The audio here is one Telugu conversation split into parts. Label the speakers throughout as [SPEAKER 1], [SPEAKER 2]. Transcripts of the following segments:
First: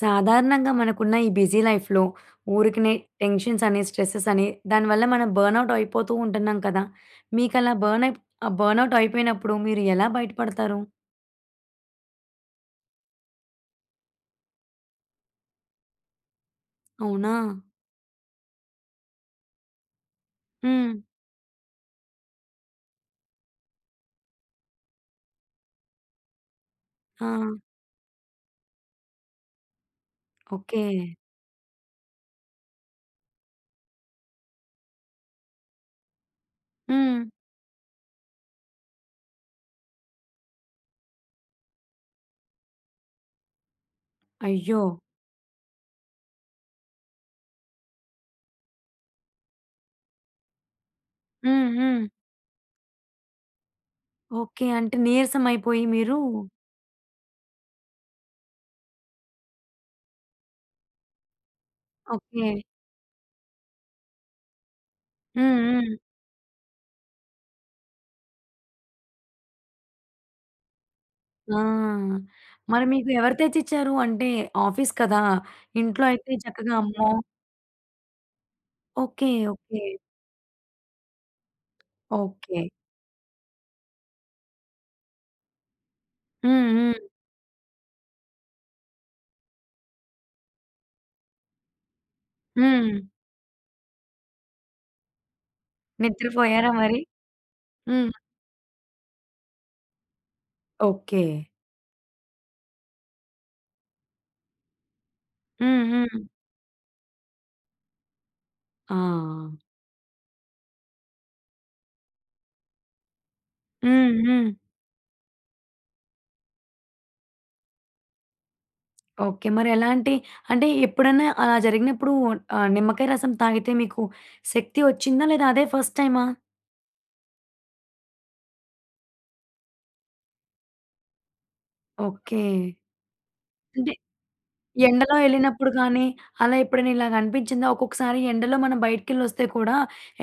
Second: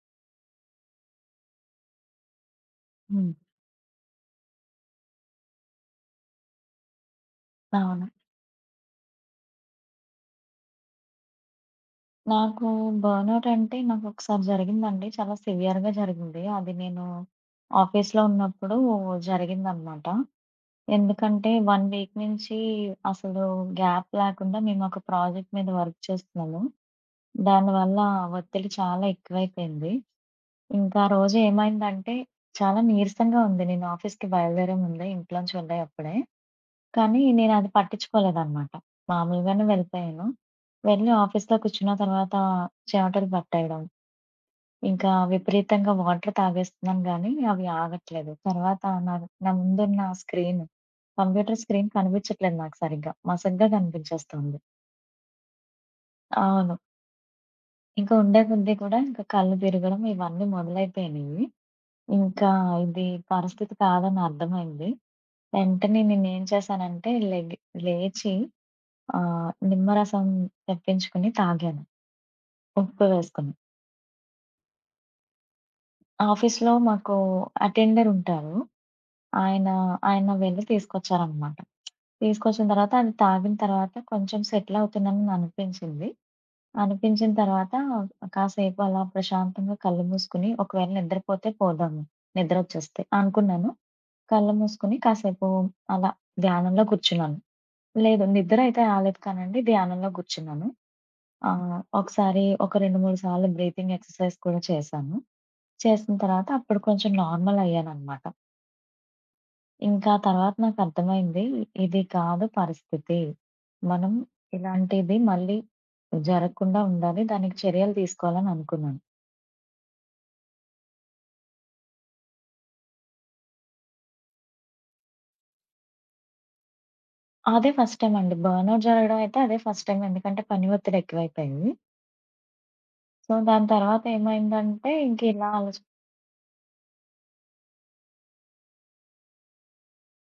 [SPEAKER 1] సాధారణంగా మనకున్న ఈ బిజీ లైఫ్‌లో ఊరికనే
[SPEAKER 2] హ్మ్.
[SPEAKER 1] టెన్షన్స్ అని, స్ట్రెసెస్ అని దానివల్ల మనం బర్న్‌ఔట్ అయిపోతూ ఉంటున్నాం కదా! మీకలా బర్న్
[SPEAKER 2] అవును.
[SPEAKER 1] అయి బర్న్‌ఔట్ అయిపోయినప్పుడు మీరు ఎలా బయటపడతారు?
[SPEAKER 2] నాకు బర్న్‌ఔట్ అంటే నాకొకసారి జరిగిందండి. చాలా సివియర్‌గా జరిగింది. అది నేను
[SPEAKER 1] అవునా?
[SPEAKER 2] ఆఫీస్‌లో ఉన్నప్పుడు జరిగిందనమాట.
[SPEAKER 1] హ్మ్.
[SPEAKER 2] ఎందుకంటే 1 వీక్ నుంచి అసలు గ్యాప్ లేకుండా మేమొక ప్రాజెక్ట్ మీద వర్క్ చేస్తున్నాము.
[SPEAKER 1] ఆ!
[SPEAKER 2] దానివల్ల ఒత్తిడి చాలా ఎక్కువైపోయింది.
[SPEAKER 1] ఓకే.
[SPEAKER 2] ఇంకా ఆ రోజు ఏమైందంటే చాలా నీరసంగా ఉంది. నేను ఆఫీస్‌కి బయలుదేరే ముందే ఇంట్లోంచి వెళ్ళే అప్పుడే.
[SPEAKER 1] హ్మ్.
[SPEAKER 2] కానీ నేనది పట్టించుకోలేదనమాట. మామూలుగానే వెళ్ళిపోయాను. వెళ్ళి ఆఫీస్‌లో కూర్చున్న తర్వాత చెమటలు పట్టేయడం,
[SPEAKER 1] అయ్యో!
[SPEAKER 2] ఇంకా విపరీతంగా వాటర్ తాగేస్తున్నాను గానీ, అవి ఆగట్లేదు. తర్వాత నా నా ముందున్న స్క్రీన్, కంప్యూటర్
[SPEAKER 1] హ్మ్.
[SPEAKER 2] స్క్రీన్
[SPEAKER 1] హ్మ్.
[SPEAKER 2] కనిపించట్లేదు నాకు సరిగ్గా. మసగ్గా కనిపించేస్తుంది.
[SPEAKER 1] ఓకే. అంటే నీరసం అయిపోయి మీరు
[SPEAKER 2] అవును. ఇంకా ఉండే కొద్దీ కూడా ఇంకా కళ్ళు తిరగడం ఇవన్నీ మొదలైపోయినియి.
[SPEAKER 1] ఓకే.
[SPEAKER 2] ఇంకా ఇది పరిస్థితి కాదని అర్థమైంది.
[SPEAKER 1] హ్మ్. హ్మ్.
[SPEAKER 2] వెంటనే నేనేం చేశానంటే లేచి నిమ్మరసం తెప్పించుకొని
[SPEAKER 1] ఆ!
[SPEAKER 2] తాగాను.
[SPEAKER 1] మరి
[SPEAKER 2] ఉప్పు
[SPEAKER 1] మీకు ఎవరు
[SPEAKER 2] వేసుకొని.
[SPEAKER 1] తెచ్చిచ్చారు? అంటే ఆఫీస్ కదా! ఇంట్లో అయితే
[SPEAKER 2] ఆఫీస్‌లో
[SPEAKER 1] చక్కగా అమ్మో!
[SPEAKER 2] మాకు అటెండర్ ఉంటారు.
[SPEAKER 1] ఓకే.
[SPEAKER 2] ఆయన,
[SPEAKER 1] ఓకే.
[SPEAKER 2] ఆయన వెళ్లి తీసుకొచ్చారనమాట.
[SPEAKER 1] ఓకే.
[SPEAKER 2] తీసుకొచ్చిన తర్వాత అది తాగిన తర్వాత కొంచెం సెటిల్ అవుతున్నానని అనిపించింది.
[SPEAKER 1] హ్మ్. హ్మ్.
[SPEAKER 2] అనిపించిన తర్వాత కాసేపు అలా ప్రశాంతంగా కళ్ళు మూసుకొని ఒకవేళ నిద్రపోతే పోదాము,
[SPEAKER 1] హ్మ్.
[SPEAKER 2] నిద్రొచ్చేస్తే అనుకున్నాను. కళ్ళు మూసుకొని కాసేపు అలా
[SPEAKER 1] నిద్రపోయారా
[SPEAKER 2] ధ్యానంలో
[SPEAKER 1] మరి?
[SPEAKER 2] కూర్చున్నాను.
[SPEAKER 1] హ్మ్.
[SPEAKER 2] లేదు నిద్ర అయితే రాలేదు కానండి ధ్యానంలో కూర్చున్నాను.
[SPEAKER 1] ఓకే.
[SPEAKER 2] ఆ! ఒకసారి ఒక 2, 3 సార్లు బ్రీతింగ్ ఎక్సర్‌సైజ్ కూడా చేశాను.
[SPEAKER 1] హ్మ్.
[SPEAKER 2] చేసిన
[SPEAKER 1] హ్మ్.
[SPEAKER 2] తర్వాత అప్పుడు కొంచెం నార్మల్ అయ్యాననమాట.
[SPEAKER 1] ఆ!
[SPEAKER 2] ఇంకా తర్వాత నాకర్థమైంది ఇది కాదు పరిస్థితి. మనం
[SPEAKER 1] హ్మ్. హ్మ్.
[SPEAKER 2] ఇలాంటిది మళ్ళీ జరగకుండా ఉండాలి. దానికి చర్యలు తీసుకోవాలని అనుకున్నాను.
[SPEAKER 1] ఓకే. మరెలాంటి అంటే ఎప్పుడన్నా అలా జరిగినప్పుడు నిమ్మకాయ రసం తాగితే మీకు శక్తి వచ్చిందా? లేదా అదే ఫస్ట్ టైమా?
[SPEAKER 2] అదే ఫస్ట్ టైమ్ అండి. బర్న్‌ఔట్ జరగడం అయితే అదే ఫస్ట్ టైమ్. ఎందుకంటే పని ఒత్తిడి ఎక్కువైపోయింది.
[SPEAKER 1] ఓకే.
[SPEAKER 2] సో, దాని
[SPEAKER 1] అంటే
[SPEAKER 2] తర్వాత ఏమైందంటే
[SPEAKER 1] ఎండలో
[SPEAKER 2] ఇంక ఇలా
[SPEAKER 1] ఎళ్ళినప్పుడు గానీ, అలా ఎప్పుడైనా ఇలాగ అనిపించిందా? ఒక్కొక్కసారి ఎండలో మనం బయటికెళ్ళొస్తే కూడా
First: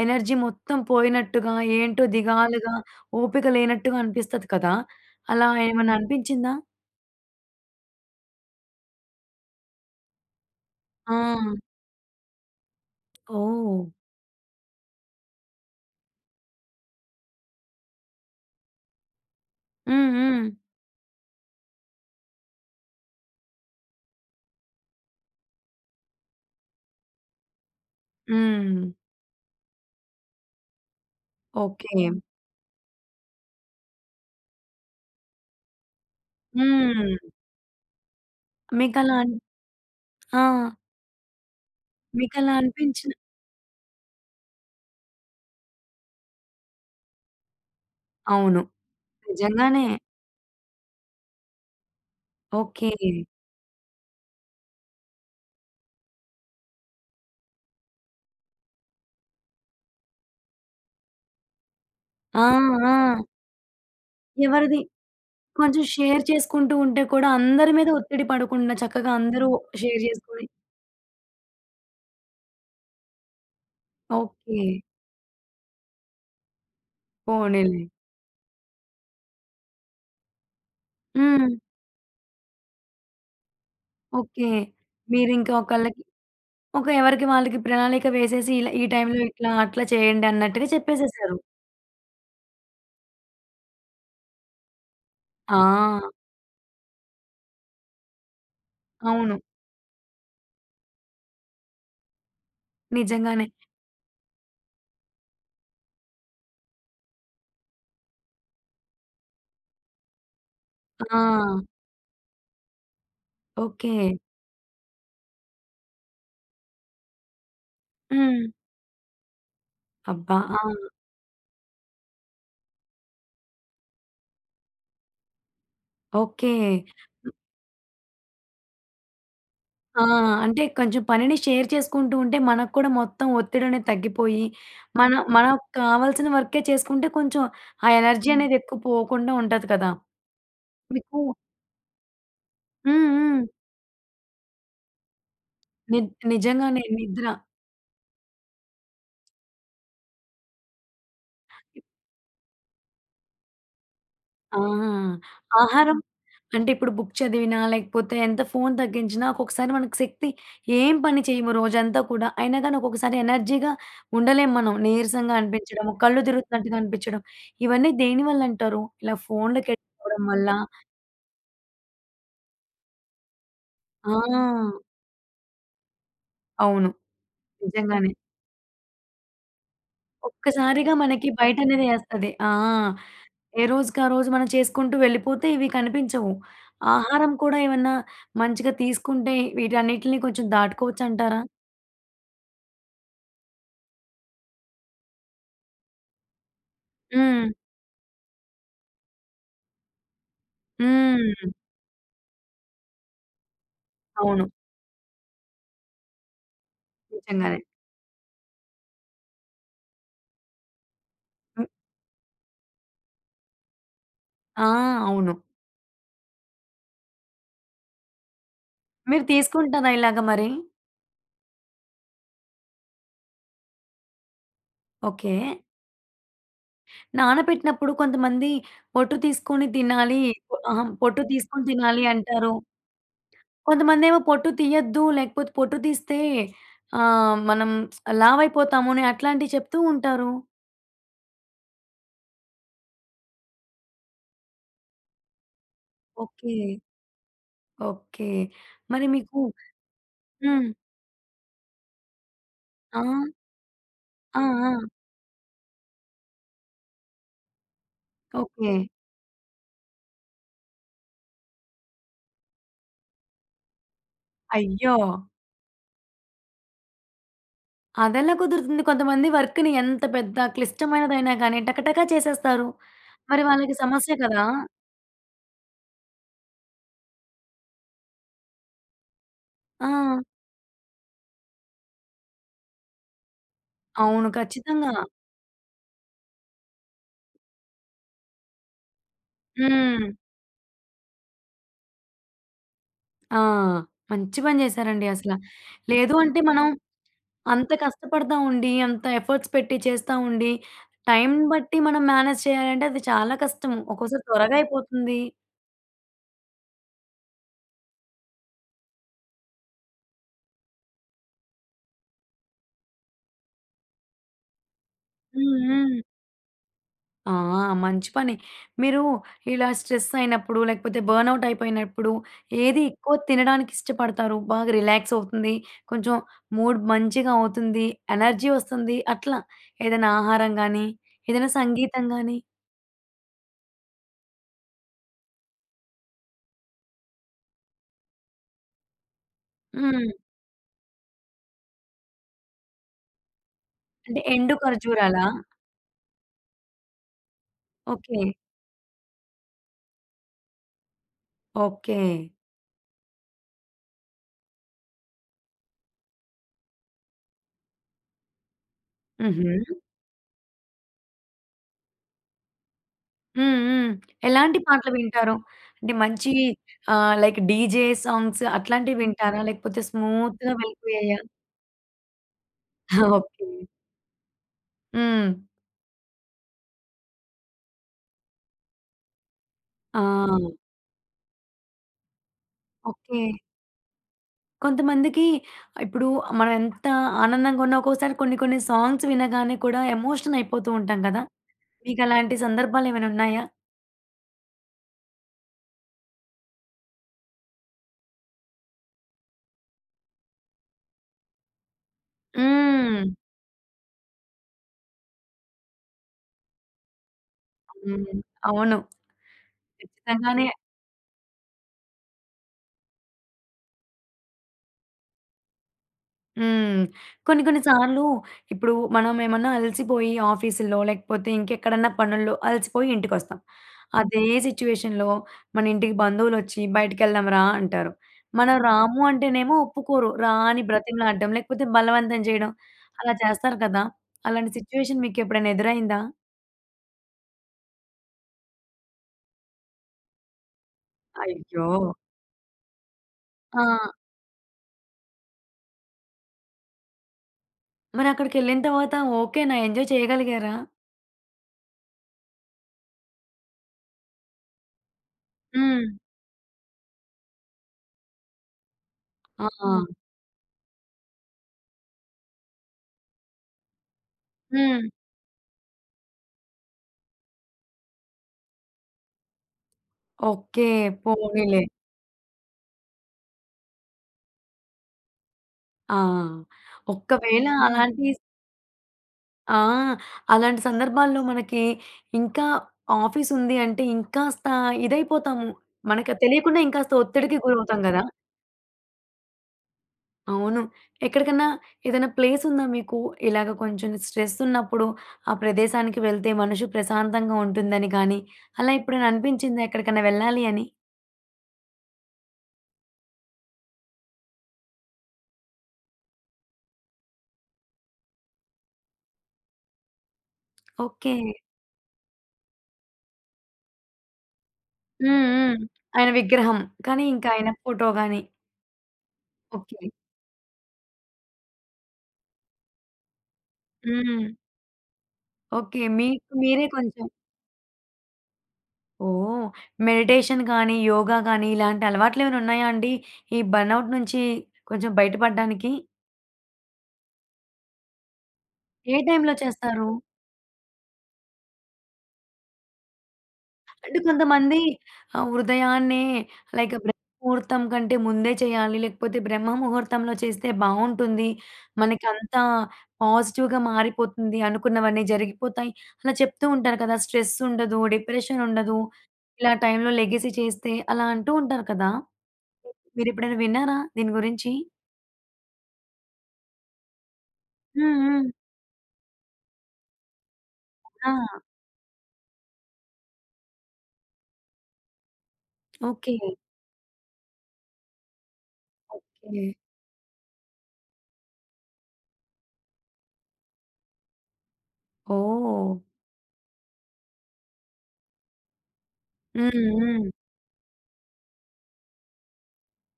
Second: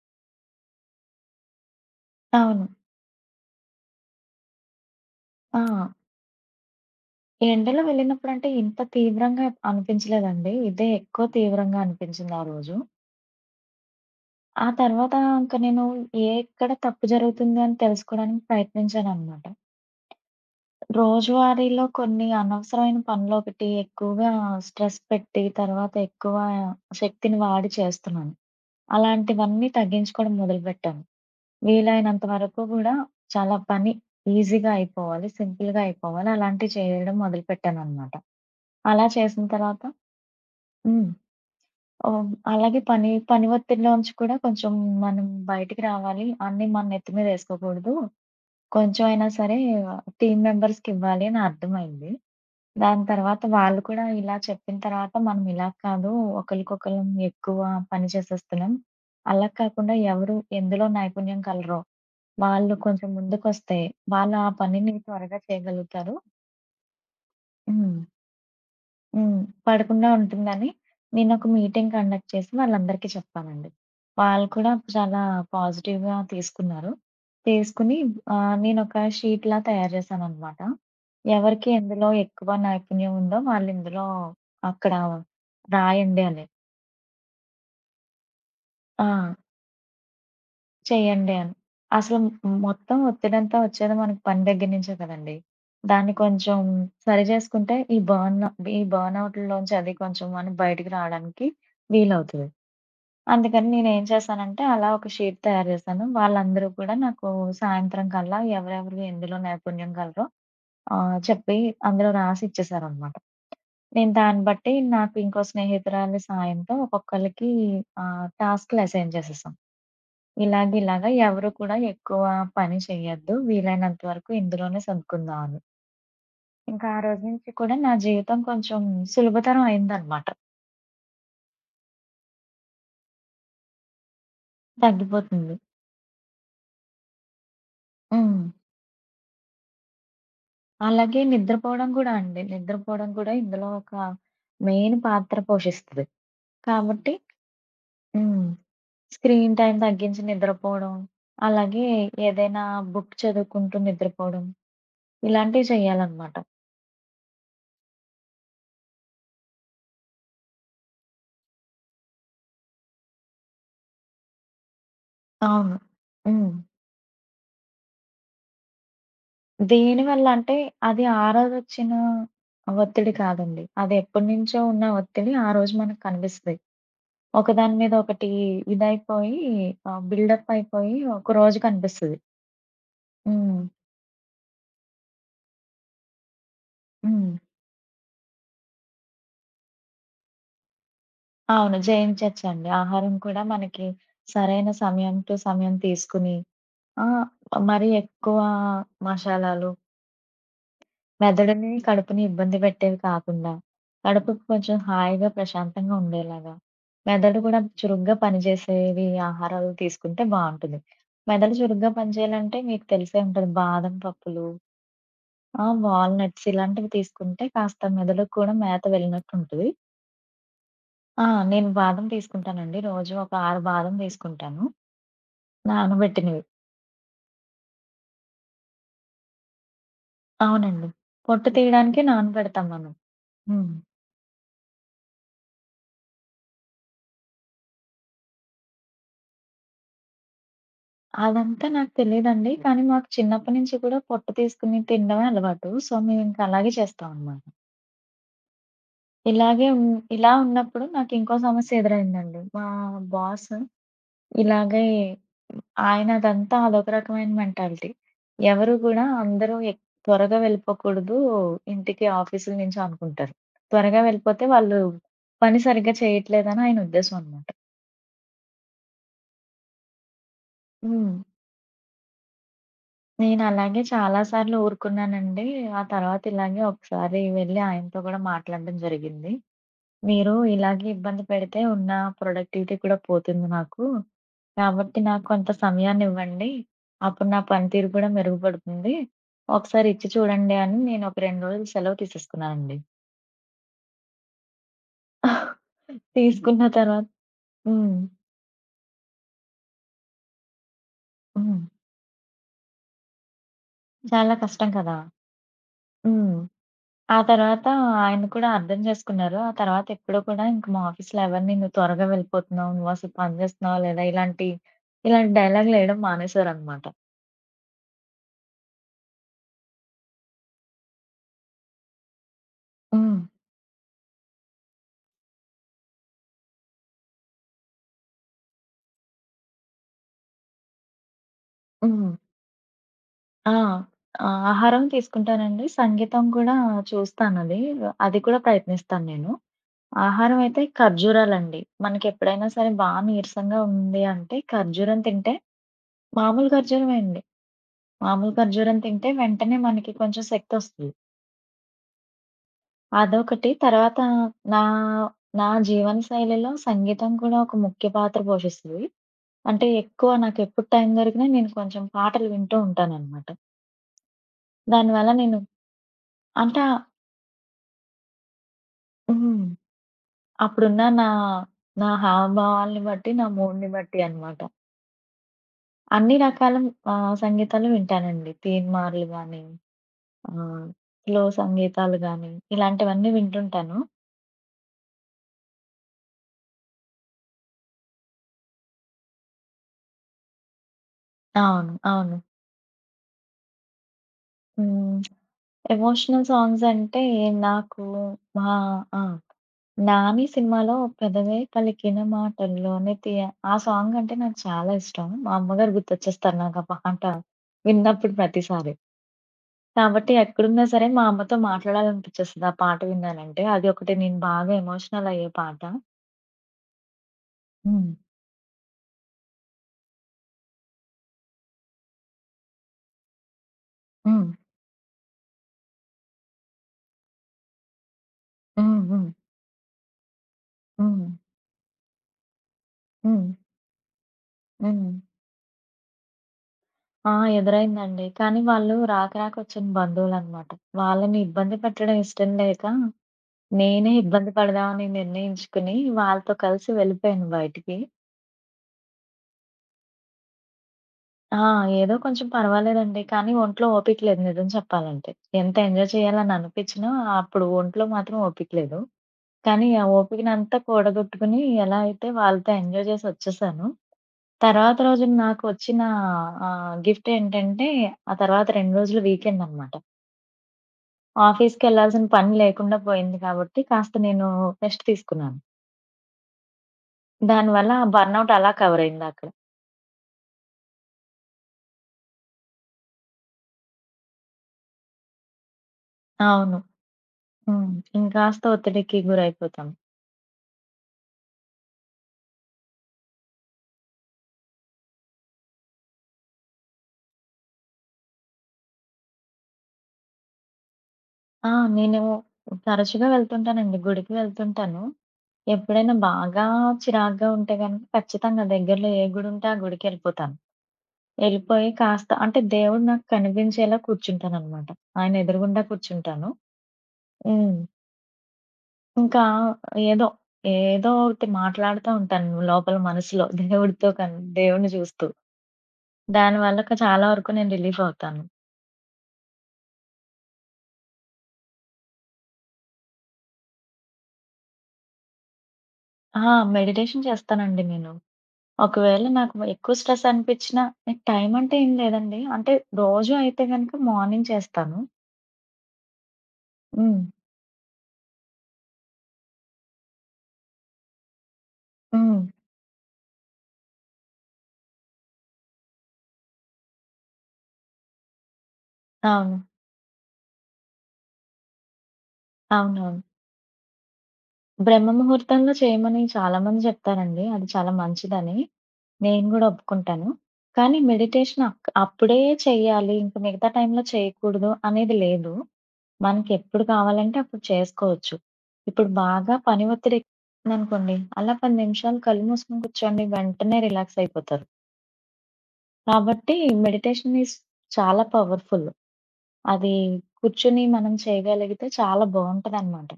[SPEAKER 1] ఎనర్జీ మొత్తం పోయినట్టుగా, ఏంటో
[SPEAKER 2] అవును.
[SPEAKER 1] దిగాలుగా, ఓపిక లేనట్టుగా అనిపిస్తది కదా! అలా
[SPEAKER 2] ఆ!
[SPEAKER 1] ఏమన్నా అనిపించిందా?
[SPEAKER 2] ఎండలో వెళ్ళినప్పుడంటే ఇంత తీవ్రంగా అనిపించలేదండి. ఇదే
[SPEAKER 1] ఆ!
[SPEAKER 2] ఎక్కువ తీవ్రంగా అనిపించింది ఆ రోజు.
[SPEAKER 1] ఓహ్!
[SPEAKER 2] ఆ తర్వాత ఇంక నేను ఎక్కడ తప్పు జరుగుతుంది అని తెలుసుకోవడానికి ప్రయత్నించాననమాట.
[SPEAKER 1] హ్మ్. హ్మ్.
[SPEAKER 2] రోజువారీలో కొన్ని అనవసరమైన పనులొకటి ఎక్కువగా స్ట్రెస్ పెట్టి, తర్వాత ఎక్కువ శక్తిని వాడి చేస్తున్నాను.
[SPEAKER 1] హ్మ్.
[SPEAKER 2] అలాంటివన్నీ తగ్గించుకోవడం మొదలుపెట్టాను.
[SPEAKER 1] ఓకే.
[SPEAKER 2] వీలైనంత వరకు గూడా చాలా పని ఈజీగా అయిపోవాలి, సింపుల్‌గా అయిపోవాలి అలాంటివి చేయడం
[SPEAKER 1] హ్మ్.
[SPEAKER 2] మొదలుపెట్టాననమాట. అలా
[SPEAKER 1] మీకలా అన్
[SPEAKER 2] చేసిన తర్వాత
[SPEAKER 1] ఆ!
[SPEAKER 2] హ్మ్. ఆహ్,
[SPEAKER 1] మీకలా
[SPEAKER 2] అలాగే పని
[SPEAKER 1] అనిపించిన
[SPEAKER 2] పని ఒత్తిడిలోంచి కూడా కొంచెం మనం బయటికి రావాలి. అన్నీ మన నెత్తి మీద ఏసుకోకూడదు.
[SPEAKER 1] అవును.
[SPEAKER 2] కొంచెం అయినా సరే
[SPEAKER 1] నిజంగానే.
[SPEAKER 2] టీమ్ మెంబర్స్‌కివ్వాలి అని అర్థమైంది.
[SPEAKER 1] ఓకే.
[SPEAKER 2] దాని తర్వాత వాళ్ళు కూడా ఇలా చెప్పిన తర్వాత మనం ఇలా కాదు ఒకళ్ళకొకళ్ళం ఎక్కువ పని చేసేస్తున్నాం. అలా కాకుండా ఎవరు ఎందులో నైపుణ్యం కలరో
[SPEAKER 1] ఆ!
[SPEAKER 2] వాళ్ళు కొంచెం
[SPEAKER 1] ఆ!
[SPEAKER 2] ముందుకొస్తే వాళ్ళు ఆ
[SPEAKER 1] ఎవరిది
[SPEAKER 2] పనిని త్వరగా
[SPEAKER 1] కొంచెం
[SPEAKER 2] చేయగలుగుతారు.
[SPEAKER 1] షేర్ చేసుకుంటూ ఉంటే కూడా అందరి మీద
[SPEAKER 2] హ్మ్.
[SPEAKER 1] ఒత్తిడి పడకుండా చక్కగా
[SPEAKER 2] హ్మ్.
[SPEAKER 1] అందరూ షేర్
[SPEAKER 2] పడకుండా
[SPEAKER 1] చేసుకొని
[SPEAKER 2] ఉంటుందని నేనొక మీటింగ్ కండక్ట్ చేసి వాళ్ళందరికీ చెప్పానండి. వాళ్ళు
[SPEAKER 1] ఓకే.
[SPEAKER 2] కూడా చాలా పాజిటివ్‌గా తీసుకున్నారు.
[SPEAKER 1] పోనీలే.
[SPEAKER 2] తీసుకొని నేనొక షీట్‌లా తయారు చేశాననమాట.
[SPEAKER 1] హ్మ్.
[SPEAKER 2] ఎవరికి ఎందులో ఎక్కువ నైపుణ్యం ఉందో వాళ్ళిందులో
[SPEAKER 1] ఓకే.
[SPEAKER 2] అక్కడ
[SPEAKER 1] మీరింకా ఒకళ్ళకి
[SPEAKER 2] రాయండి అని.
[SPEAKER 1] ఒక ఎవరికి వాళ్ళకి ప్రణాళిక వేసేసి ఇలా ఈ
[SPEAKER 2] ఆ!
[SPEAKER 1] టైంలో ఇట్లా అట్లా చేయండి అన్నట్టుగా
[SPEAKER 2] చేయండి
[SPEAKER 1] చెప్పేసేసారు.
[SPEAKER 2] అని. అసలు మొత్తం ఒత్తిడంతా వచ్చేది మనకి పని దగ్గర నుంచే కదండీ!
[SPEAKER 1] ఆ!
[SPEAKER 2] దాన్ని కొంచెం సరి చేసుకుంటే ఈ
[SPEAKER 1] అవును.
[SPEAKER 2] బర్న్‌ఔట్‌లోంచి అది కొంచెం మనం బయటికి రావడానికి వీలవుతది.
[SPEAKER 1] నిజంగానే.
[SPEAKER 2] అందుకని నేనేం చేశానంటే, అలా ఒక షీట్ తయారు జేశాను. వాళ్ళందరూ కూడా నాకు సాయంత్రం కల్లా ఎవరెవరు ఎందులో నైపుణ్యం గలరో
[SPEAKER 1] ఆ!
[SPEAKER 2] చెప్పి అందులో రాసి ఇచ్చేశారనమాట.
[SPEAKER 1] ఓకే.
[SPEAKER 2] నేను దాన్ని బట్టి నాకు ఇంకో స్నేహితురాలి సాయంతో ఒక్కొక్కళ్ళకి
[SPEAKER 1] హ్మ్.
[SPEAKER 2] టాస్క్‌లు అసైన్ చేసేసాం.
[SPEAKER 1] అబ్బా! ఆ!
[SPEAKER 2] ఇలాగ ఇలాగ ఎవరు కూడా ఎక్కువ పని చేయొద్దు. వీలైనంత వరకు ఇందులోనే సర్దుకుందాం అని.
[SPEAKER 1] ఓకే.
[SPEAKER 2] ఇంకా ఆ రోజు నుంచి కూడా నా జీవితం కొంచెం సులభతరం
[SPEAKER 1] ఆ!
[SPEAKER 2] అయిందనమాట.
[SPEAKER 1] అంటే కొంచెం పనిని షేర్ చేసుకుంటూ ఉంటే మనకు కూడా మొత్తం ఒత్తిడనేది తగ్గిపోయి, మన
[SPEAKER 2] తగ్గిపోతుంది.
[SPEAKER 1] మనకు కావాల్సిన వర్కే చేసుకుంటే కొంచెం ఆ ఎనర్జీ హ్మ్.
[SPEAKER 2] హ్మ్.
[SPEAKER 1] అనేది ఎక్కువ పోకుండా ఉంటది కదా! మీకు
[SPEAKER 2] అలాగే నిద్రపోవడం గూడా అండి.
[SPEAKER 1] హ్మ్.
[SPEAKER 2] నిద్రపోవడం గూడా
[SPEAKER 1] హ్మ్.
[SPEAKER 2] ఇందులో ఒక మెయిన్ పాత్ర
[SPEAKER 1] ని
[SPEAKER 2] పోషిస్తది.
[SPEAKER 1] నిజంగానే
[SPEAKER 2] కాబట్టి
[SPEAKER 1] నిద్ర
[SPEAKER 2] హ్మ్. స్క్రీన్ టైమ్ తగ్గించి నిద్రపోవడం, అలాగే ఏదైనా బుక్ చదువుకుంటూ నిద్రపోవడం
[SPEAKER 1] ఆ!
[SPEAKER 2] ఇలాంటివి
[SPEAKER 1] ఆహారం
[SPEAKER 2] చేయాలనమాట.
[SPEAKER 1] అంటే ఇప్పుడు బుక్ చదివినా, లేకపోతే ఎంత ఫోను తగ్గించినా ఒక్కొక్కసారి మనకు శక్తి ఏం పని చేయము రోజంతా కూడా. అయినా గాని ఒక్కొక్కసారి ఎనర్జీగా ఉండలేం మనం. నీరసంగా
[SPEAKER 2] అవును.
[SPEAKER 1] అనిపించడము, కళ్ళు
[SPEAKER 2] హ్మ్.
[SPEAKER 1] తిరుగుతున్నట్టుగా అనిపించడం. ఇవన్నీ దేనివల్లంటారు? ఇలా ఫోన్లకెళ్ళిపోవడం
[SPEAKER 2] దేనివల్ల
[SPEAKER 1] వల్ల
[SPEAKER 2] అంటే అది ఆ రోజొచ్చిన ఒత్తిడి కాదండి. అది ఎప్పటినుంచో
[SPEAKER 1] ఆ!
[SPEAKER 2] ఉన్న ఒత్తిడి ఆ రోజు మనకు కనిపిస్తది.
[SPEAKER 1] అవును.
[SPEAKER 2] ఒకదాని మీద
[SPEAKER 1] నిజంగానే.
[SPEAKER 2] ఒకటి ఇదైపోయి బిల్డప్
[SPEAKER 1] ఒక్కసారిగా
[SPEAKER 2] అయిపోయి
[SPEAKER 1] మనకి
[SPEAKER 2] ఒక రోజు
[SPEAKER 1] బయటనేది
[SPEAKER 2] కనిపిస్తది.
[SPEAKER 1] ఏస్తది. ఆ!
[SPEAKER 2] హ్మ్.
[SPEAKER 1] ఏ రోజుకి ఆ రోజు మనం చేసుకుంటూ వెళ్ళిపోతే ఇవి కనిపించవు. ఆహారం
[SPEAKER 2] హ్మ్.
[SPEAKER 1] కూడా ఏమన్నా మంచిగా తీసుకుంటే వీటన్నిటిని కొంచెం దాటుకోవచ్చంటారా?
[SPEAKER 2] అవును. జైన్ చర్చ్ అండి. ఆహారం కూడా మనకి సరైన సమయం టు సమయం తీసుకుని ఆహ్,
[SPEAKER 1] హ్మ్.
[SPEAKER 2] మరీ ఎక్కువ మషాలాలు
[SPEAKER 1] హ్మ్.
[SPEAKER 2] మెదడుని, కడుపుని ఇబ్బంది పెట్టేవి కాకుండా,
[SPEAKER 1] అవును.
[SPEAKER 2] కడుపుకి కొంచెం హాయిగా, ప్రశాంతంగా ఉండేలాగా, మెదడు కూడా
[SPEAKER 1] నిజంగానే.
[SPEAKER 2] చురుగ్గా పనిచేసేవి ఆహారాలు తీసుకుంటే బావుంటుంది. మెదడు
[SPEAKER 1] హ్మ్.
[SPEAKER 2] చురుగ్గా పనిచేయాలంటే మీకు తెలిసే ఉంటది. బాదం పప్పులు,
[SPEAKER 1] ఆ! అవును.
[SPEAKER 2] ఆ! వాల్‌నట్స్ ఇలాంటివి తీసుకుంటే కాస్త మెదడుకి కూడా మేత
[SPEAKER 1] మీరు
[SPEAKER 2] వెళ్ళినట్టుంటది.
[SPEAKER 1] తీసుకుంటారా ఇలాగ మరి?
[SPEAKER 2] ఆ! నేను బాదం తీసుకుంటానండి. రోజు ఒక 6 బాదం తీసుకుంటాను.
[SPEAKER 1] ఓకే.
[SPEAKER 2] నానబెట్టినవి.
[SPEAKER 1] నానబెట్టినప్పుడు కొంతమంది పొట్టు తీసుకొని తినాలి. అహా!
[SPEAKER 2] అవునండి.
[SPEAKER 1] పొట్టు
[SPEAKER 2] పొట్టు ఓకే.
[SPEAKER 1] తీసుకొని
[SPEAKER 2] తీయడానికే
[SPEAKER 1] తినాలి అంటారు.
[SPEAKER 2] నానబెడతాం మనం. హ్మ్.
[SPEAKER 1] కొంతమందేమో పొట్టు తీయొద్దు, లేకపోతే పొట్టు తీస్తే మనం లావు అయిపోతాము అని అట్లాంటివి చెప్తూ ఉంటారు.
[SPEAKER 2] అదంతా నాకు తెలీదండి. హ్మ్. కానీ మాకు చిన్నప్పటి నుంచి కూడా పొట్టు తీసుకొని తినడమే అలవాటు. సో, మేమింక
[SPEAKER 1] ఓకే.
[SPEAKER 2] అలాగే చేస్తాం అనమాట.
[SPEAKER 1] ఓకే. మరి మీకు
[SPEAKER 2] ఇలాగే ఉన్ ఇలా
[SPEAKER 1] హ్మ్.
[SPEAKER 2] ఉన్నప్పుడు నాకింకో సమస్య ఎదురైందండి. మా
[SPEAKER 1] ఆ!
[SPEAKER 2] బాస్
[SPEAKER 1] ఆ! ఆ!
[SPEAKER 2] ఇలాగే ఆయనదంతా అదొక రకమైన మెంటాలిటీ.
[SPEAKER 1] ఓకే.
[SPEAKER 2] ఎవరు గూడా అందరూ త్వరగా వెళ్ళిపోకూడదు ఇంటికి ఆఫీసుల నుంచి అనుకుంటారు. త్వరగా వెళ్ళిపోతే వాళ్ళు
[SPEAKER 1] అయ్యో!
[SPEAKER 2] పని సరిగ్గా చేయట్లేదని ఆయన ఉద్దేశం అనమాట.
[SPEAKER 1] అదెలా కుదురుతుంది? కొంతమంది వర్క్‌ని ఎంత పెద్ద
[SPEAKER 2] హ్మ్.
[SPEAKER 1] క్లిష్టమైనదైనా గానీ టకటకా చేసేస్తారు. మరి వాళ్ళకి
[SPEAKER 2] నేనలాగే
[SPEAKER 1] సమస్య
[SPEAKER 2] చాలా
[SPEAKER 1] కదా!
[SPEAKER 2] సార్లు ఊరుకున్నానండి. ఆ తర్వాత ఇలాగే ఒకసారి వెళ్లి ఆయనతో గూడా మాట్లాడడం జరిగింది.
[SPEAKER 1] ఆ!
[SPEAKER 2] మీరు ఇలాగే ఇబ్బంది పెడితే ఉన్న ప్రొడక్టివిటీ కూడా పోతుంది నాకు.
[SPEAKER 1] అవును. ఖచ్చితంగా.
[SPEAKER 2] కాబట్టి నాకు కొంత సమయాన్నివ్వండి. అప్పుడు నా పనితీరు కూడా మెరుగుపడుతుంది. ఒకసారి
[SPEAKER 1] హ్మ్.
[SPEAKER 2] ఇచ్చి చూడండి అని నేను ఒక 2 రోజులు సెలవు తీసేసుకున్నానండి.
[SPEAKER 1] ఆ! మంచి పని చేశారండి అసల. లేదు అంటే
[SPEAKER 2] తీసుకున్న
[SPEAKER 1] మనం
[SPEAKER 2] తర్వాత
[SPEAKER 1] అంత
[SPEAKER 2] హ్మ్.
[SPEAKER 1] కష్టపడతా ఉండి, అంత ఎఫర్ట్స్ పెట్టి చేస్తా ఉండి, టైం
[SPEAKER 2] హ్మ్.
[SPEAKER 1] బట్టి మనం మేనేజ్ చేయాలంటే అది చాలా కష్టము. ఒక్కోసారి
[SPEAKER 2] చాలా
[SPEAKER 1] త్వరగా
[SPEAKER 2] కష్టం కదా!
[SPEAKER 1] అయిపోతుంది.
[SPEAKER 2] హ్మ్. ఆ తర్వాత ఆయన కూడా అర్థం చేసుకున్నారు. ఆ తర్వాత ఎప్పుడూ కూడా ఇంక మా ఆఫీస్‌లో ఎవరిని "నువ్వు త్వరగా వెళ్ళిపోతున్నావు. నువ్వసలు పని చేస్తున్నావా లేదా?" ఇలాంటి
[SPEAKER 1] హ్మ్. హ్మ్.
[SPEAKER 2] డైలాగులేయడం మానేశారనమాట.
[SPEAKER 1] ఆ! మంచి పనే. మీరు ఇలా స్ట్రెస్ అయినప్పుడు, లేకపోతే బర్న్‌ఔట్ అయిపోయినప్పుడు ఏది ఎక్కువ
[SPEAKER 2] హ్మ్.
[SPEAKER 1] తినడానికి ఇష్టపడతారు? బాగా రిలాక్స్ అవుతుంది, కొంచెం మూడ్ మంచిగా అవుతుంది, ఎనర్జీ వస్తుంది అట్లా ఏదైనా ఆహారం గానీ, ఏదైనా సంగీతం
[SPEAKER 2] హ్మ్.
[SPEAKER 1] గానీ?
[SPEAKER 2] ఆ! ఆహ్, ఆహారం తీసుకుంటానండి. సంగీతం కూడా చూస్తానది. అది కూడా ప్రయత్నిస్తాను నేను.
[SPEAKER 1] హ్మ్.
[SPEAKER 2] ఆహారం అయితే ఖర్జూరాలండి. మనకెప్పుడైనా సరే బా నీరసంగా ఉంది
[SPEAKER 1] అంటే
[SPEAKER 2] అంటే
[SPEAKER 1] ఎండు
[SPEAKER 2] ఖర్జూరం
[SPEAKER 1] ఖర్జూరాలా?
[SPEAKER 2] తింటే మామూలు ఖర్జూరమే అండి.
[SPEAKER 1] ఓకే.
[SPEAKER 2] మామూలు ఖర్జూరం తింటే వెంటనే మనకి కొంచెం శక్తొస్తది.
[SPEAKER 1] ఓకే.
[SPEAKER 2] అదొకటి. తర్వాత నా, నా జీవన శైలిలో సంగీతం కూడా ఒక ముఖ్య పాత్ర పోషిస్తది.
[SPEAKER 1] హుహు.
[SPEAKER 2] అంటే ఎక్కువ నాకెప్పుడు టైం దొరికినా నేను కొంచెం పాటలు వింటూ ఉంటాననమాట.
[SPEAKER 1] హ్మ్. హ్మ్. ఎలాంటి పాటలు
[SPEAKER 2] దానివల్ల
[SPEAKER 1] వింటారు?
[SPEAKER 2] నేను
[SPEAKER 1] అంటే మంచి
[SPEAKER 2] అంటే
[SPEAKER 1] లైక్ డీజే సాంగ్స్ అట్లాంటివి వింటారా?
[SPEAKER 2] హ్మ్.
[SPEAKER 1] లేకపోతే స్మూత్‌గా
[SPEAKER 2] అప్పుడున్న నా,
[SPEAKER 1] వెళ్ళిపోయాయా?
[SPEAKER 2] నా హావభావాల్ని బట్టి, నా
[SPEAKER 1] ఓకే.
[SPEAKER 2] మూడ్‌ని బట్టి అనమాట.
[SPEAKER 1] హ్మ్.
[SPEAKER 2] అన్ని రకాల సంగీతాలు వింటానండి. తీన్మార్లు గానీ,
[SPEAKER 1] ఆ!
[SPEAKER 2] ఆహ్, స్లో సంగీతాలు గానీ, ఇలాంటివన్నీ
[SPEAKER 1] ఓకే.
[SPEAKER 2] వింటుంటాను.
[SPEAKER 1] కొంతమందికి ఇప్పుడు మనం ఎంత ఆనందంగా ఉన్నా ఒక్కోసారి కొన్ని కొన్ని సాంగ్స్ వినగానే కూడా ఎమోషన్ అయిపోతూ ఉంటాం కదా!
[SPEAKER 2] అవును. అవును.
[SPEAKER 1] మీకలాంటి సందర్భాలేమైనా ఉన్నాయా?
[SPEAKER 2] హ్మ్. ఎమోషనల్ సాంగ్స్ అంటే నాకు మా ఆ! 'నాని' సినిమాలో 'పెదవే పలికిన మాటల్లోనే
[SPEAKER 1] హ్మ్.
[SPEAKER 2] తీయ' ఆ సాంగ్ అంటే నాకు చాలా ఇష్టం. మా అమ్మగారు గుర్తొచ్చేస్తారు నాకు ఆ పాట
[SPEAKER 1] హ్మ్.
[SPEAKER 2] విన్నప్పుడు ప్రతిసారి.
[SPEAKER 1] అవును.
[SPEAKER 2] కాబట్టి
[SPEAKER 1] ఖచ్చితంగానే
[SPEAKER 2] ఎక్కడున్నా సరే మా అమ్మతో మాట్లాడాలనిపిచ్చేస్తది ఆ పాట విన్నానంటే. అది ఒకటి నేను బాగా ఎమోషనల్ అయ్యే పాట.
[SPEAKER 1] హ్మ్. కొన్ని కొన్ని
[SPEAKER 2] హ్మ్.
[SPEAKER 1] సార్లు ఇప్పుడు మనం ఏమన్నా అలసిపోయి ఆఫీసుల్లో లేకపోతే ఇంకెక్కడన్నా పనుల్లో అలసిపోయి ఇంటికొస్తాం. అదే
[SPEAKER 2] హ్మ్.
[SPEAKER 1] సిట్యుయేషన్‌లో మన ఇంటికి బంధువులొచ్చి "బయటికెళ్దాం రా" అంటారు. మనం
[SPEAKER 2] హ్మ్.
[SPEAKER 1] రాము
[SPEAKER 2] హ్మ్.
[SPEAKER 1] అంటేనేమో ఒప్పుకోరు. రా అని
[SPEAKER 2] హ్మ్.
[SPEAKER 1] బ్రతిమలాడడం లేకపోతే బలవంతం చేయడం అలా
[SPEAKER 2] హ్మ్.
[SPEAKER 1] చేస్తారు కదా! అలాంటి
[SPEAKER 2] హ్మ్.
[SPEAKER 1] సిట్యుయేషన్ మీకెప్పుడైనా ఎదురైందా?
[SPEAKER 2] ఆ! ఎదురైందండి. కానీ వాళ్ళు రాక రాక వచ్చిన బంధువులనమాట. వాళ్ళని ఇబ్బంది
[SPEAKER 1] అయ్యో!
[SPEAKER 2] పెట్టడం ఇష్టం లేక
[SPEAKER 1] ఆ!
[SPEAKER 2] నేనే ఇబ్బంది పడదామని నిర్ణయించుకుని, వాళ్ళతో కలిసి వెళ్ళిపోయాను బయటికి.
[SPEAKER 1] మరక్కడికెళ్ళిన తర్వాత ఓకేనా? ఎంజాయ్ చేయగలిగారా?
[SPEAKER 2] ఆ! ఏదో కొంచెం పర్వాలేదండి. కానీ ఒంట్లో ఓపిక లేదు నిజం చెప్పాలంటే. ఎంత
[SPEAKER 1] హ్మ్.
[SPEAKER 2] ఎంజాయ్ చేయాలని అనిపించినా అప్పుడు ఒంట్లో మాత్రం ఓపిక లేదు.
[SPEAKER 1] ఆ!
[SPEAKER 2] కానీ ఆ ఓపికనంతా కూడగట్టుకుని ఎలా అయితే వాళ్ళతో ఎంజాయ్ చేసి వచ్చేసాను. తర్వాత
[SPEAKER 1] హ్మ్.
[SPEAKER 2] రోజున నాకొచ్చిన గిఫ్ట్ ఏంటంటే, ఆ తర్వాత 2 రోజులు వీకెండ్ అన్నమాట.
[SPEAKER 1] ఓకే. పోనీలే.
[SPEAKER 2] ఆఫీస్‌కెళ్ళాల్సిన పని లేకుండా పోయింది కాబట్టి కాస్త నేను రెస్ట్ తీసుకున్నాను.
[SPEAKER 1] ఆ! ఒక్కవేళ హ్మ్.
[SPEAKER 2] దానివల్ల ఆ
[SPEAKER 1] అలాంటి
[SPEAKER 2] బర్నౌట్ అలా కవర్ అయిందక్కడ.
[SPEAKER 1] ఆ! అలాంటి సందర్భాల్లో మనకి ఇంకా ఆఫీసుంది అంటే ఇంకాస్త ఇదైపోతాము. మనకు
[SPEAKER 2] అవును.
[SPEAKER 1] తెలియకుండా ఇంకాస్త ఒత్తిడికి
[SPEAKER 2] హ్మ్.
[SPEAKER 1] గురవుతాం గదా!
[SPEAKER 2] ఇంకాస్త ఒత్తిడికి గురైపోతాం.
[SPEAKER 1] అవును. ఎక్కడికన్నా ఏదైనా ప్లేసుందా మీకు? ఇలాగ కొంచెం స్ట్రెసున్నప్పుడు ఆ ప్రదేశానికి వెళ్తే మనసు ప్రశాంతంగా ఉంటుందని గానీ, అలా ఎప్పుడైనా అనిపించిందా ఎక్కడికన్నా వెళ్ళాలి అని?
[SPEAKER 2] ఆ! నేను తరచుగా వెళ్తుంటానండి. గుడికి వెళ్తుంటాను. ఎప్పుడైనా బాగా చిరాగ్గా ఉంటే గనుక ఖచ్చితంగా దగ్గరలో ఏ గుడుంటే ఆ గుడికెళ్ళిపోతాను.
[SPEAKER 1] ఓకే.
[SPEAKER 2] ఎళ్ళిపోయి కాస్త అంటే దేవుడు నాకు కనిపించేలా కూర్చుంటాననమాట.
[SPEAKER 1] హ్మ్.
[SPEAKER 2] ఆయన
[SPEAKER 1] హ్మ్.
[SPEAKER 2] ఎదురుగుండా
[SPEAKER 1] ఆయన
[SPEAKER 2] కూర్చుంటాను.
[SPEAKER 1] విగ్రహం కానీ, ఇంకా ఆయన
[SPEAKER 2] హ్మ్.
[SPEAKER 1] ఫోటో గాని.
[SPEAKER 2] ఇంకా
[SPEAKER 1] ఓకే.
[SPEAKER 2] ఏదో, ఏదో ఒకటి మాట్లాడుతా ఉంటాను లోపల మనసులో దేవుడితో
[SPEAKER 1] హ్మ్.
[SPEAKER 2] దేవుడిని చూస్తూ.
[SPEAKER 1] ఓకే. మీకు
[SPEAKER 2] దానివల్ల
[SPEAKER 1] మీరే కొంచెం
[SPEAKER 2] చాలా వరకు నేను రిలీఫవుతాను.
[SPEAKER 1] ఓహ్! మెడిటేషన్ కానీ, యోగా కానీ ఇలాంటి అలవాట్లేమైనా ఉన్నాయా అండి? ఈ బర్న్‌ఔట్ నుంచి కొంచెం బయటపడడానికి?
[SPEAKER 2] ఆ! మెడిటేషన్ చేస్తానండి నేను.
[SPEAKER 1] ఏ
[SPEAKER 2] ఒకవేళ
[SPEAKER 1] టైంలో
[SPEAKER 2] నాకు ఎక్కువ
[SPEAKER 1] చేస్తారు?
[SPEAKER 2] స్ట్రెస్ అనిపిచ్చినా నాకు టైం అంటే ఏం లేదండి. అంటే రోజు అయితే గనక
[SPEAKER 1] అంటే
[SPEAKER 2] మార్నింగ్
[SPEAKER 1] కొంతమంది
[SPEAKER 2] చేస్తాను.
[SPEAKER 1] ఉదయాన్నే లైక్ బ్రహ్మ
[SPEAKER 2] హ్మ్.
[SPEAKER 1] ముహూర్తం కంటే ముందే చేయాలి. లేకపోతే బ్రహ్మ ముహూర్తంలో చేస్తే బావుంటుంది.
[SPEAKER 2] హ్మ్.
[SPEAKER 1] మనకంతా పాజిటివ్‌గా మారిపోతుంది. అనుకున్నవన్నీ జరిగిపోతాయి. అలా చెప్తూ ఉంటారు కదా! స్ట్రెస్ ఉండదు, డిప్రెషన్ ఉండదు.
[SPEAKER 2] అవును.
[SPEAKER 1] ఇలా టైంలో లెగసి చేస్తే అలా అంటూ ఉంటారు కదా!
[SPEAKER 2] అవునవును.
[SPEAKER 1] మీరెప్పుడైనా విన్నారా దీని గురించి?
[SPEAKER 2] బ్రహ్మ ముహూర్తంలో చేయమని చాలామంది చెప్తారండి. అది చాలా
[SPEAKER 1] హ్మ్. హ్మ్.
[SPEAKER 2] మంచిదని. నేను గూడా ఒప్పుకుంటాను. కానీ
[SPEAKER 1] ఆ!
[SPEAKER 2] మెడిటేషన్ అక్ అప్పుడే చెయ్యాలి. ఇంక మిగతా టైంలో చేయకూడదు అనేది లేదు.
[SPEAKER 1] ఓకే.
[SPEAKER 2] మనకెప్పుడు కావాలంటే అప్పుడు చేసుకోవచ్చు. ఇప్పుడు బాగా
[SPEAKER 1] ఓకే.
[SPEAKER 2] పని ఒత్తిడి అనుకోండి. అలా 10 నిమిషాలు కళ్ళు మూసుకొని కూర్చోండి. వెంటనే రిలాక్స్ అయిపోతారు.
[SPEAKER 1] ఓహ్!
[SPEAKER 2] కాబట్టి మెడిటేషన్ ఈస్ చాలా పవర్‌ఫుల్.
[SPEAKER 1] హ్మ్.
[SPEAKER 2] అది
[SPEAKER 1] హ్మ్.
[SPEAKER 2] కూర్చొని మనం చేయగలిగితే చాలా బావుంటదనమాట.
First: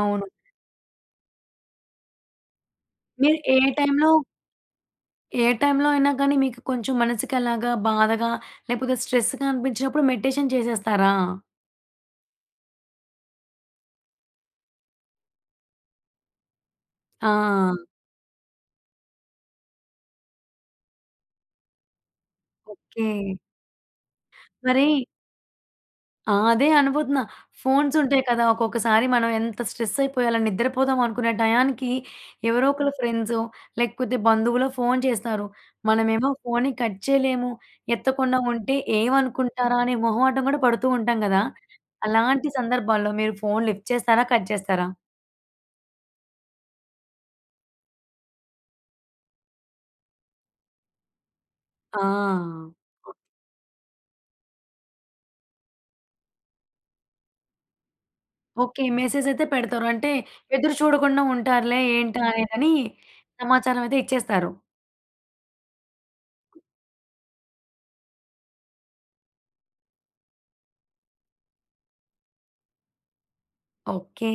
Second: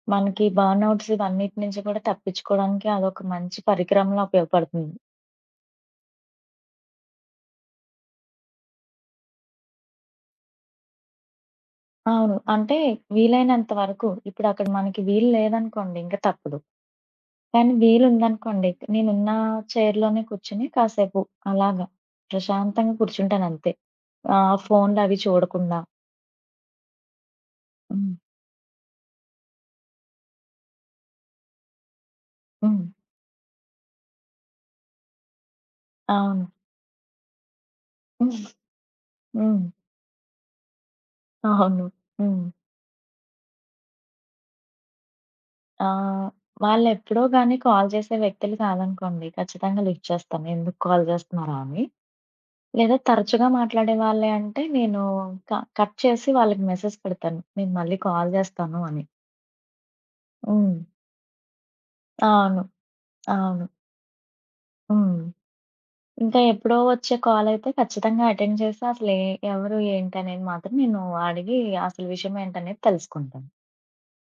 [SPEAKER 1] అవును.
[SPEAKER 2] మనకి బర్న్‌ఔట్స్ ఇవన్నిటి నుంచి కూడా తప్పించుకోవడానికి అదొక
[SPEAKER 1] మీరు ఏ
[SPEAKER 2] మంచి
[SPEAKER 1] టైంలో
[SPEAKER 2] పరికరంలా ఉపయోగపడుతుంది.
[SPEAKER 1] ఏ టైంలో అయినా గానీ మీకు కొంచెం మనసుకి అలాగా బాధగా లేకపోతే స్ట్రెస్‌గా అనిపించినప్పుడు మెడిటేషన్ చేసేస్తారా?
[SPEAKER 2] అవును. అంటే వీలైనంత వరకు ఇప్పుడు అక్కడ మనకి వీలు లేదనుకోండి ఇంక తప్పదు.
[SPEAKER 1] ఆ!
[SPEAKER 2] కానీ వీలుందనుకోండి నేనున్న చైర్‌లోనే కూర్చొని కాసేపు అలాగా ప్రశాంతంగా
[SPEAKER 1] ఓకే.
[SPEAKER 2] కూర్చుంటానంతే. ఆహ్,
[SPEAKER 1] మరి
[SPEAKER 2] ఫోన్‌లవి చూడకుండా.
[SPEAKER 1] ఆ! అదే అనుబోతున్నా. ఫోన్స్
[SPEAKER 2] హ్మ్.
[SPEAKER 1] ఉంటాయి కదా! ఒక్కొక్కసారి మనం ఎంత స్ట్రెస్ అయిపోయాలో నిద్రపోదాం అనుకునే టయానికి ఎవరో
[SPEAKER 2] హ్మ్.
[SPEAKER 1] ఒకళ్ళ ఫ్రెండ్సో, లేకపోతే బంధువులో ఫోను చేస్తారు. మనమేమో
[SPEAKER 2] అవును.
[SPEAKER 1] ఫోన్ని కట్ చేయలేము. ఎత్తకుండా ఉంటే
[SPEAKER 2] హ్మ్.
[SPEAKER 1] ఏమనుకుంటారా అనే మొహమాటం కూడా పడుతూ ఉంటాం కదా!
[SPEAKER 2] అవును. హ్మ్.
[SPEAKER 1] అలాంటి సందర్భాల్లో మీరు ఫోను లిఫ్ట్ చేస్తారా? కట్ చేస్తారా?
[SPEAKER 2] ఆ! వాళ్ళెప్పుడో గాని కాల్ చేసే వ్యక్తులు కాదనుకోండి. ఖచ్చితంగా లిఫ్ట్ చేస్తాను. ఎందుకు కాల్ చేస్తున్నారా అని.
[SPEAKER 1] ఆ!
[SPEAKER 2] లేదా తరచుగా మాట్లాడే వాళ్ళే అంటే నేను క కట్ చేసి వాళ్ళకి మెసేజ్ పెడతాను. నేను మళ్ళీ కాల్ చేస్తాను
[SPEAKER 1] ఓకే.
[SPEAKER 2] అని.
[SPEAKER 1] మెసేజ్ అయితే పెడతారు. అంటే ఎదురు
[SPEAKER 2] హ్మ్.
[SPEAKER 1] చూడకుండా ఉంటారులే ఏంటా
[SPEAKER 2] అవును.
[SPEAKER 1] అనేదని
[SPEAKER 2] అవును.
[SPEAKER 1] సమాచారం అయితే ఇచ్చేస్తారు.
[SPEAKER 2] హ్మ్. ఇంకా ఎప్పుడో వచ్చే కాల్ అయితే ఖచ్చితంగా అటెండ్ చేసి అసలే ఎవరు ఏంటనేది మాత్రం నేను అడిగి అసలు విషయం ఏంటనేది తెలుసుకుంటాను.
[SPEAKER 1] ఓకే.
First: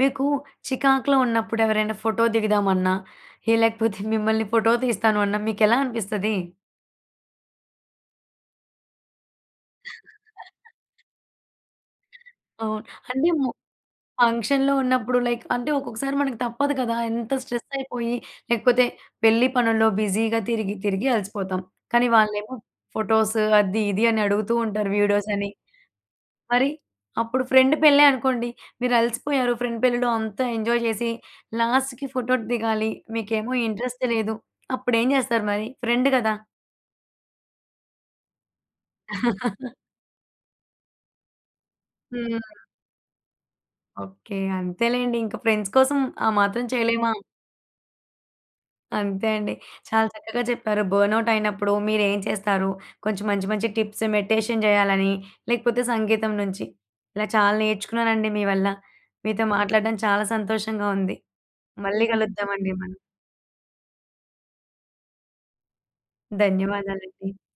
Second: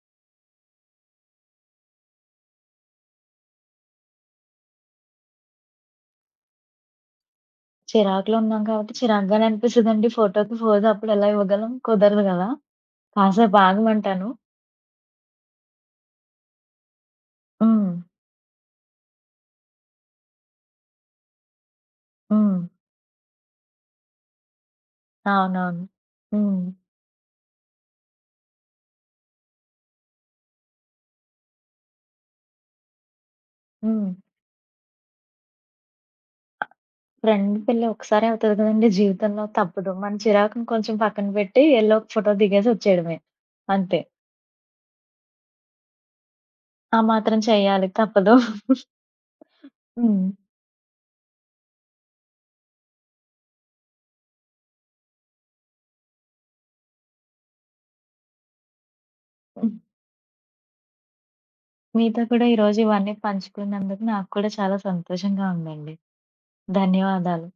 [SPEAKER 1] మీకు చికాకులో ఉన్నప్పుడు ఎవరైనా ఫోటో దిగుదామన్నా, ఏ లేకపోతే మిమ్మల్ని ఫోటో తీస్తాను అన్నా మీకెలా అనిపిస్తది?
[SPEAKER 2] చిరాకులో ఉన్నాం కాబట్టి చిరాకుగానే అనిపిస్తదండి. ఫోటోకి ఫోజ్ అప్పుడు ఎలా ఇవ్వగలం? కుదరదు కదా!
[SPEAKER 1] అవును. అంటే ము
[SPEAKER 2] కాసేపు ఆగమంటాను.
[SPEAKER 1] ఫంక్షన్‌లో ఉన్నప్పుడు లైక్ అంటే ఒక్కొక్కసారి మనకు తప్పదు కదా! ఎంత స్ట్రెస్
[SPEAKER 2] హ్మ్.
[SPEAKER 1] అయిపోయి లేకపోతే పెళ్లి పనుల్లో బిజీగా తిరిగి తిరిగి అలసిపోతాం. కానీ వాళ్ళేమో
[SPEAKER 2] హ్మ్.
[SPEAKER 1] ఫోటోస్ అది ఇది అని అడుగుతూ ఉంటారు వీడియోస్ అని.
[SPEAKER 2] అవునవును. హ్మ్.
[SPEAKER 1] మరి అప్పుడు ఫ్రెండ్ పెళ్ళే అనుకోండి. మీరలిసిపోయారు ఫ్రెండ్ పెళ్ళిలో అంతా ఎంజాయ్ చేసి, లాస్ట్‌కి ఫోటో దిగాలి. మీకేమో ఇంట్రెస్ట్
[SPEAKER 2] హ్మ్.
[SPEAKER 1] లేదు. అప్పుడేం జేస్తారు మరి? ఫ్రెండ్ గదా!
[SPEAKER 2] ఫ్రెండ్ పెళ్లి ఒక్కసారే అవుతది కదండీ! జీవితంలో తప్పదు. మన చిరాకుని కొంచెం పక్కన పెట్టి ఎళ్లి ఒక ఫోటో
[SPEAKER 1] హ్మ్.
[SPEAKER 2] దిగేసి వచ్చేయడమే. అంతే.
[SPEAKER 1] ఓకే. అంతేలెండి. ఇంక ఫ్రెండ్స్ కోసం ఆ మాత్రం
[SPEAKER 2] ఆ
[SPEAKER 1] చేయలేమా?
[SPEAKER 2] మాత్రం చేయాలి తప్పదు.
[SPEAKER 1] అంతే అండి. చాలా
[SPEAKER 2] హ్మ్.
[SPEAKER 1] చక్కగా చెప్పారు. బర్న్‌ఔట్ అయినప్పుడు మీరేం చేస్తారు? కొంచెం మంచి మంచి టిప్స్ మెడిటేషన్ జేయాలని, లేకపోతే సంగీతం నుంచి. ఇలా చాలా నేర్చుకున్నానండి మీ వల్ల. మీతో
[SPEAKER 2] హ్మ్.
[SPEAKER 1] మాట్లాడడం చాలా సంతోషంగా ఉంది. మళ్ళీ
[SPEAKER 2] మీతో కూడా
[SPEAKER 1] కలుద్దామండి
[SPEAKER 2] ఈరోజు
[SPEAKER 1] మనం.
[SPEAKER 2] ఇవన్నీ పంచుకున్నందుకు నాకు కూడా చాలా సంతోషంగా ఉందండి.
[SPEAKER 1] ధన్యవాదాలండి.
[SPEAKER 2] ధన్యవాదాలు.